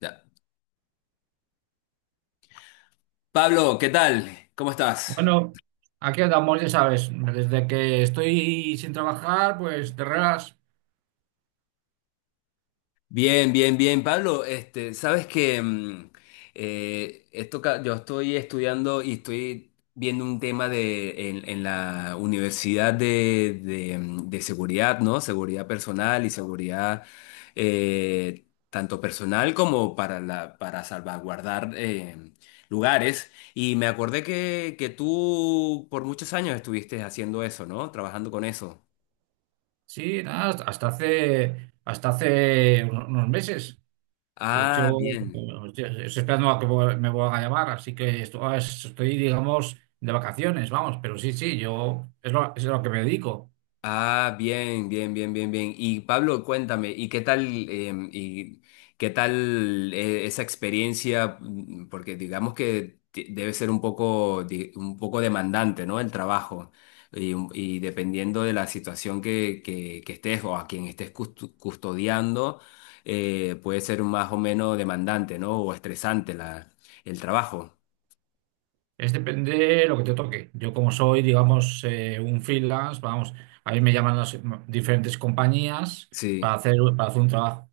Ya. Pablo, ¿qué tal? ¿Cómo estás? Bueno, aquí andamos, ya sabes, desde que estoy sin trabajar, pues te regas, Bien, bien, bien, Pablo. Este, sabes que yo estoy estudiando y estoy viendo un tema en la universidad de seguridad, ¿no? Seguridad personal y seguridad tanto personal como para salvaguardar lugares. Y me acordé que tú por muchos años estuviste haciendo eso, ¿no? Trabajando con eso. sí, nada, hasta hace unos meses. De Ah, hecho, bien. estoy esperando a que me vuelvan a llamar, así que estoy, digamos, de vacaciones, vamos, pero sí, sí, yo es lo, es a lo que me dedico. Ah, bien, bien, bien, bien, bien. Y Pablo, cuéntame, ¿y qué tal, y qué tal esa experiencia? Porque digamos que debe ser un poco, un poco demandante, ¿no? El trabajo. Y dependiendo de la situación que estés o a quien estés custodiando, puede ser más o menos demandante, ¿no? O estresante el trabajo. Es depende de lo que te toque. Yo como soy, digamos, un freelance, vamos, a mí me llaman diferentes compañías Sí. Para hacer un trabajo.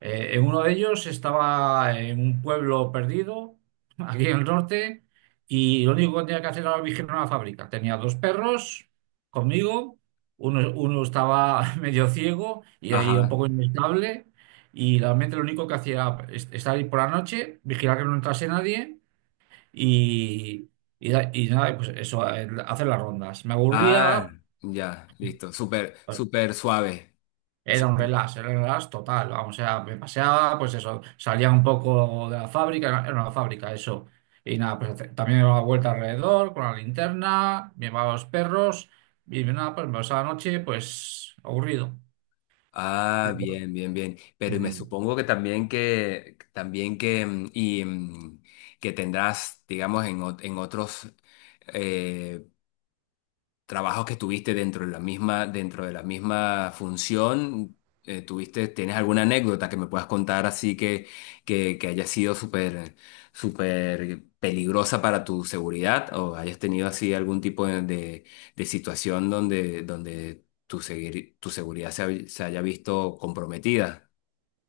En uno de ellos estaba en un pueblo perdido, aquí en el norte, y lo único que tenía que hacer era vigilar una fábrica. Tenía dos perros conmigo, uno estaba medio ciego y ahí un Ajá. poco inestable, y realmente lo único que hacía era estar ahí por la noche, vigilar que no entrase nadie y, y nada, pues eso, hacer las rondas. Me Ah, aburría, ya, listo. Súper, pues, súper suave. Era un relax total, vamos, o sea, me paseaba, pues eso, salía un poco de la fábrica, era una fábrica eso. Y nada, pues también me daba vuelta alrededor con la linterna, me llevaba los perros y nada, pues me pasaba la noche, pues aburrido. Ah, bien, bien, bien. Pero me Mm. supongo que también que también que mm, y mm, que tendrás, digamos, en otros eh, trabajos que tuviste dentro de la misma función, ¿tienes alguna anécdota que me puedas contar así que haya sido súper, súper peligrosa para tu seguridad o hayas tenido así algún tipo de situación donde tu seguridad se haya visto comprometida?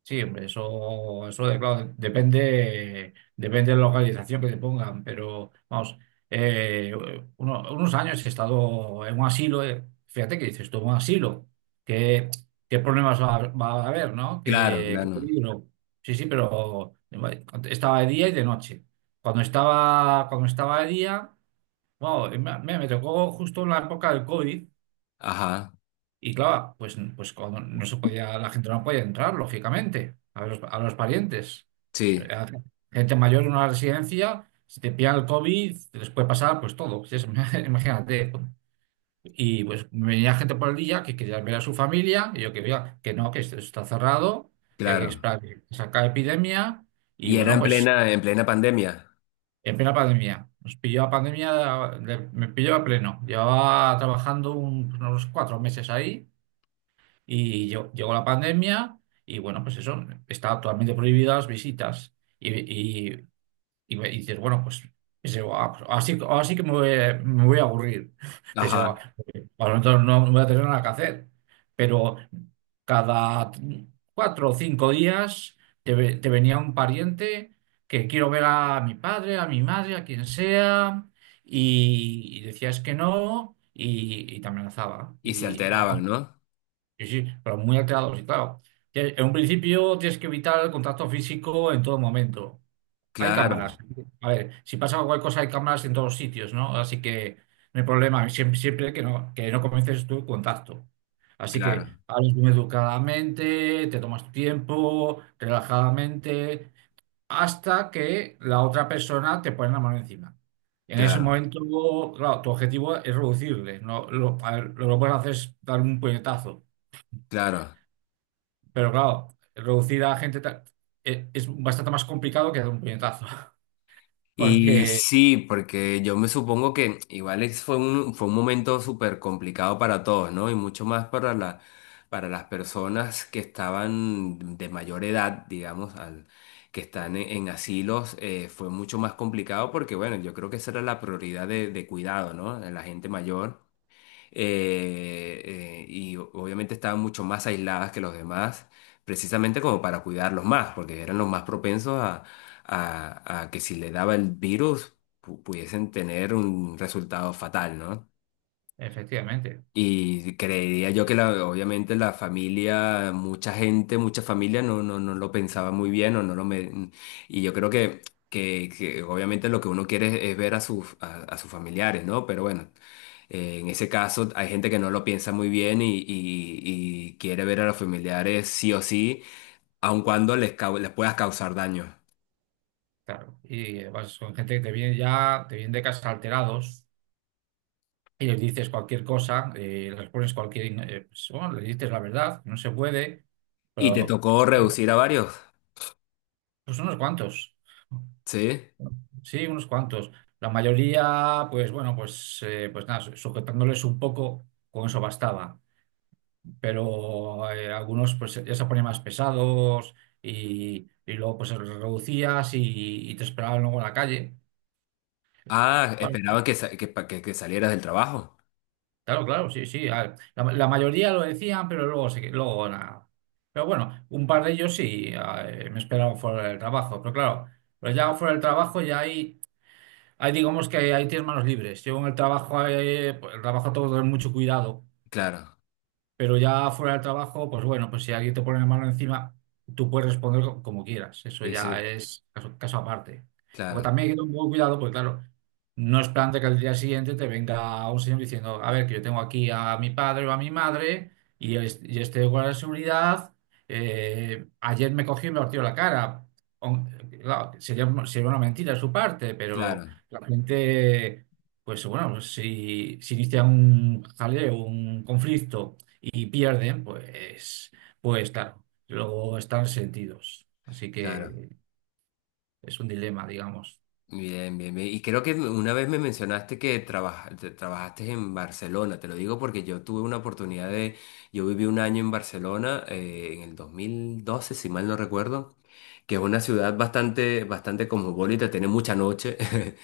Sí, hombre, claro, depende de la localización que te pongan, pero vamos, eh, unos años he estado en un asilo, fíjate que dices tú, un asilo, ¿qué, qué problemas va a haber, ¿no? Claro, ¿Qué claro. peligro? Sí, sí, pero estaba de día y de noche. Cuando estaba de día, bueno, me tocó justo en la época del COVID Ajá, y claro, pues cuando no se podía, la gente no podía entrar, lógicamente, a los parientes. sí, A Gente mayor en una residencia, si te pillan el COVID, les puede pasar pues todo. Si es- imagínate. Y pues venía gente por el día que quería ver a su familia, y yo que veía que no, que esto está cerrado, que hay que claro. esperar que se acabe la epidemia. Y Y era bueno, en pues plena, en plena pandemia. en plena pandemia. Nos pilló la pandemia, me pilló a pleno. Llevaba trabajando unos cuatro meses ahí. Y llegó la pandemia y bueno, pues eso, está totalmente prohibidas las visitas. Y, y dices, bueno, pues pensé, "Ah, pues así que me voy a aburrir." Pensé, "Ah, Ajá. bueno, entonces no voy a tener nada que hacer." Pero cada cuatro o cinco días te venía un pariente que quiero ver a mi padre, a mi madre, a quien sea, y decías que no. Y te amenazaba. Y se Y vamos, alteraban, ¿no? sí, sí, pero muy alterados. Y claro, que en un principio tienes que evitar el contacto físico en todo momento. Hay Claro, cámaras. A ver, si pasa cualquier cosa, hay cámaras en todos los sitios, ¿no? Así que no hay problema. Siempre que no comiences tu contacto. Así que claro. hablas muy educadamente, te tomas tu tiempo, relajadamente, hasta que la otra persona te pone la mano encima. En ese Claro, momento, claro, tu objetivo es reducirle, ¿no? A ver, lo que puedes hacer es dar un puñetazo. claro. Pero claro, reducir a gente es bastante más complicado que dar un puñetazo, Y porque sí, porque yo me supongo que igual fue un momento súper complicado para todos, ¿no? Y mucho más para las personas que estaban de mayor edad, digamos, que están en asilos, fue mucho más complicado porque, bueno, yo creo que esa era la prioridad de cuidado, ¿no? De la gente mayor. Y obviamente estaban mucho más aisladas que los demás, precisamente como para cuidarlos más, porque eran los más propensos a que si le daba el virus pudiesen tener un resultado fatal, ¿no? efectivamente, Y creería yo que obviamente la familia, mucha gente, mucha familia no lo pensaba muy bien o no lo me... Y yo creo que obviamente lo que uno quiere es ver a sus familiares, ¿no? Pero bueno, en ese caso hay gente que no lo piensa muy bien y, y quiere ver a los familiares sí o sí, aun cuando les puedas causar daño. claro, y vas con gente que te viene de casa alterados y les dices cualquier cosa, les pones pues, bueno, les dices la verdad, no se puede, ¿Y te pero tocó son, reducir a varios? pues, unos cuantos, Sí. sí, unos cuantos. La mayoría, pues bueno, pues, pues nada, sujetándoles un poco, con eso bastaba. Pero algunos pues ya se ponían más pesados y luego pues reducías y te esperaban luego en la calle. Ah, Bueno, esperaban que, sa- que, pa- que salieras del trabajo. claro, claro, sí, sí. La, la mayoría lo decían, pero luego, luego nada. Pero bueno, un par de ellos sí me esperaban fuera del trabajo. Pero claro, pues ya fuera del trabajo ya hay digamos que hay, tienes manos libres. Yo en el trabajo, pues, el trabajo todo es mucho cuidado. Claro. Pero ya fuera del trabajo, pues bueno, pues si alguien te pone la mano encima, tú puedes responder como quieras. Eso Sí, ya sí, es caso aparte. Porque claro. también hay que tener un poco de cuidado, porque claro, no es plan de que al día siguiente te venga un señor diciendo, a ver, que yo tengo aquí a mi padre o a mi madre y, y este guardia de seguridad ayer me cogió y me partió la cara. O- claro, sería una mentira de su parte, pero Claro, la gente, pues bueno, pues si inicia un jaleo, un conflicto y pierden, pues claro, luego están sentidos. Así claro. que es un dilema, digamos. Bien, bien, bien. Y creo que una vez me mencionaste que trabajaste en Barcelona. Te lo digo porque yo tuve una oportunidad de... Yo viví un año en Barcelona en el 2012, si mal no recuerdo, que es una ciudad bastante, bastante cosmopolita, tiene mucha noche.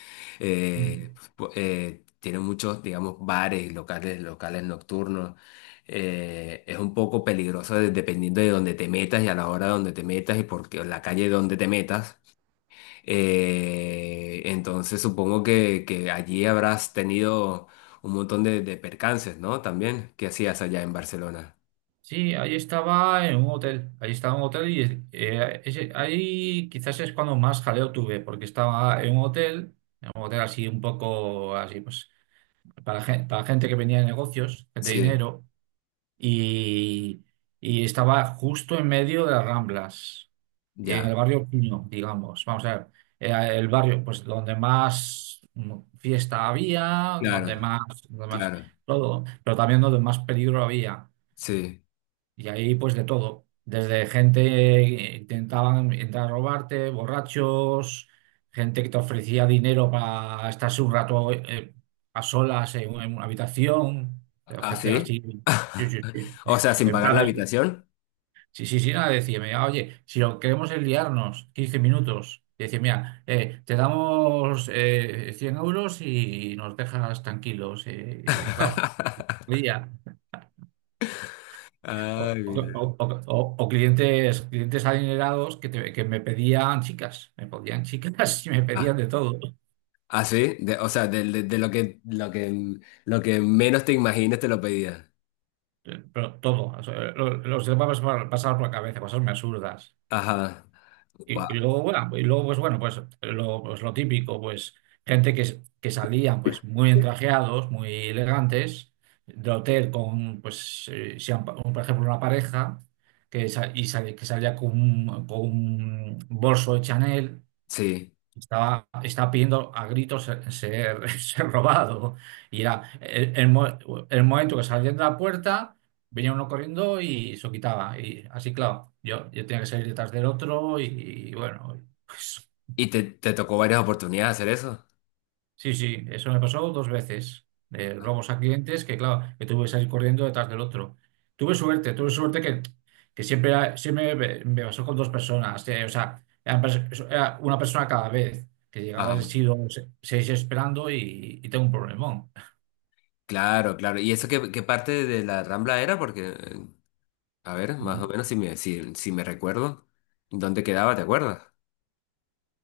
Mm. Tiene muchos, digamos, bares, locales nocturnos. Es un poco peligroso dependiendo de dónde te metas y a la hora donde te metas y la calle donde te metas. Entonces supongo que allí habrás tenido un montón de percances, ¿no? También, ¿qué hacías allá en Barcelona? Sí, ahí estaba en un hotel, ahí estaba en un hotel y ahí quizás es cuando más jaleo tuve, porque estaba en un hotel así un poco así, pues para gente que venía de negocios, gente de Sí, dinero. y, y estaba justo en medio de las Ramblas, en ya, el barrio Puño, digamos. Vamos a ver, el barrio pues donde más fiesta había, donde claro, más, donde más claro, todo, pero también donde más peligro había. sí. Y ahí pues de todo, desde gente que intentaban entrar a robarte, borrachos, gente que te ofrecía dinero para estarse un rato a solas en una habitación, te ¿Ah, ofrecían sí? así, sí, sí, sí, O sea, sin en pagar plan, la habitación. sí, sí, sí, nada, decía, mira, oye, si lo que queremos es liarnos 15 minutos, y decía, mira, te damos 100 € y nos dejas tranquilos, claro, día. O, Ay, o- mira. o- o- o clientes, adinerados que, que me pedían chicas, me podían chicas y me pedían Ah, de todo, ah, sí, o sea, de lo que, lo que menos te imagines te lo pedía. pero todo, o sea, los demás pasar por la cabeza, cosas muy absurdas. Ajá, Y, guau, y luego, bueno, pues bueno, pues lo típico, pues gente que, que salían pues muy entrajeados, muy elegantes, de hotel con, pues, si han- por ejemplo, una pareja que, que salía con un bolso de Chanel. sí. Estaba pidiendo a gritos ser robado. Y era el momento que salían de la puerta, venía uno corriendo y se lo quitaba. Y así, claro, yo tenía que salir detrás del otro y, bueno, pues, ¿Y te tocó varias oportunidades hacer eso? sí, sí, eso me pasó dos veces. Ah, Robos a clientes que, claro, que tuve que salir corriendo detrás del otro. Tuve suerte que, siempre, siempre me pasó con dos personas. O sea, eran era una persona cada vez que llegaba, he ajá, sido seis esperando y tengo un problemón. claro, claro. ¿Y eso qué, parte de la Rambla era? Porque, a ver, más Ujú. o menos si me recuerdo, ¿dónde quedaba? ¿Te acuerdas?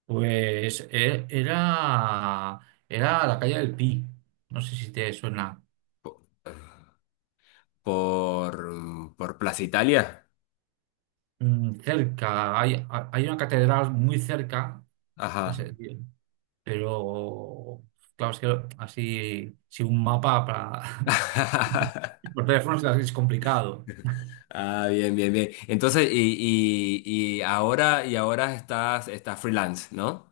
Pues era la calle del Pi. No sé si te suena. Po- por Plaza Italia. Cerca, hay una catedral muy cerca. Ajá. Pero, claro, es que así, si un mapa para... Por teléfono es casi es complicado. Ah, bien, bien, bien. Entonces, y ahora estás freelance, ¿no?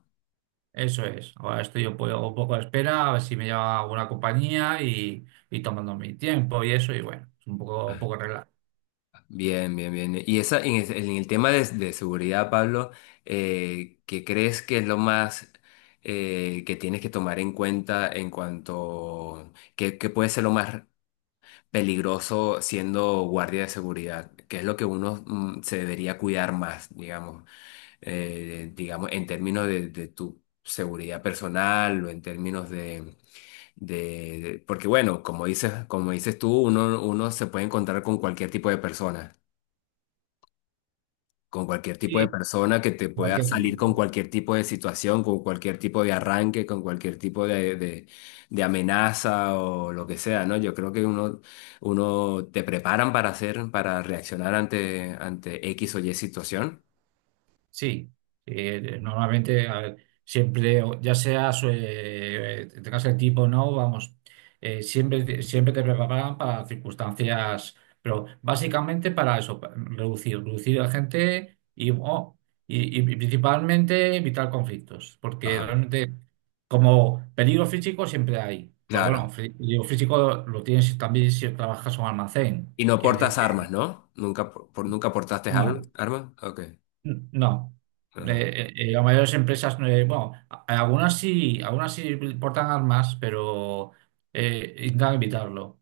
Eso es. Ahora estoy un poco a la espera, a ver si me llama alguna compañía y tomando mi tiempo y eso, y bueno, es un poco relax. Bien, bien, bien. Y en el tema de seguridad, Pablo, ¿qué crees que es lo más que tienes que tomar en cuenta en cuanto puede ser lo más peligroso siendo guardia de seguridad? ¿Qué es lo que uno se debería cuidar más, digamos, digamos, en términos de tu seguridad personal o en términos de porque bueno, como dices tú, uno se puede encontrar con cualquier tipo de persona. Con cualquier tipo de Sí, persona que te pueda cualquier salir tiempo. con cualquier tipo de situación, con cualquier tipo de arranque, con cualquier tipo de amenaza o lo que sea, ¿no? Yo creo que uno te preparan para reaccionar ante X o Y situación. Sí, normalmente a ver, siempre, tengas el tipo o no, vamos, siempre, siempre te preparan para circunstancias, pero básicamente para eso, reducir a gente y principalmente evitar conflictos, porque Ajá, realmente como peligro físico siempre hay, pero bueno, claro. Peligro físico lo tienes también si trabajas en un almacén, Y no quiere portas decir armas, que ¿no? Nunca, nunca portaste no. armas. OK. No. Ajá. Las mayores empresas, algunas sí portan armas, pero intentan evitarlo.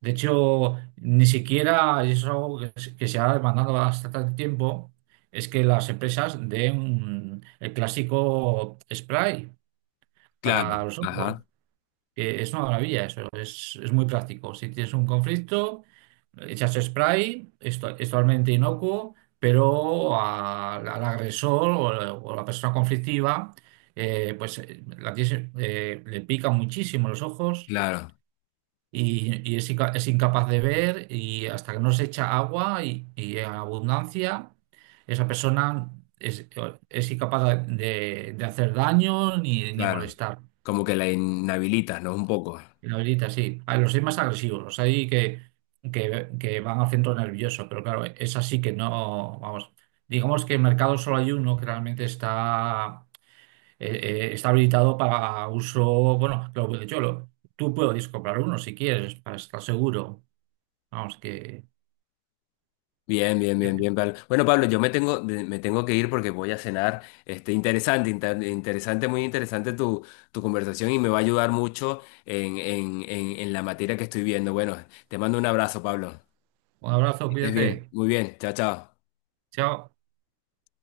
De hecho, ni siquiera, y eso es algo se que se ha demandado bastante tiempo, es que las empresas den el clásico spray Claro, para los ojos ajá, que es una maravilla eso, es muy práctico. Si tienes un conflicto, echas spray, esto es totalmente inocuo, pero al agresor o la persona conflictiva, la tienes, le pica muchísimo los ojos claro, y es, es incapaz de ver y hasta que no se echa agua y en abundancia, esa persona es, es, incapaz de hacer daño ni claro. molestar. Como que la inhabilitas, ¿no? Un poco. La habilita, sí. A los hay más agresivos, los hay que, que van al centro nervioso, pero claro, es así que no, vamos, digamos que en mercado solo hay uno que realmente está, está habilitado para uso, bueno, lo, de hecho, tú puedes comprar uno si quieres, para estar seguro. Vamos, Bien, bien, que bien, que- bien, Pablo. Bueno, Pablo, yo me tengo, de- me tengo que ir porque voy a cenar. Este, interesante, muy interesante tu conversación y me va a ayudar mucho en la materia que estoy viendo. Bueno, te mando un abrazo, Pablo. un abrazo, Que estés bien, cuídate, muy bien. Chao, chao. chao.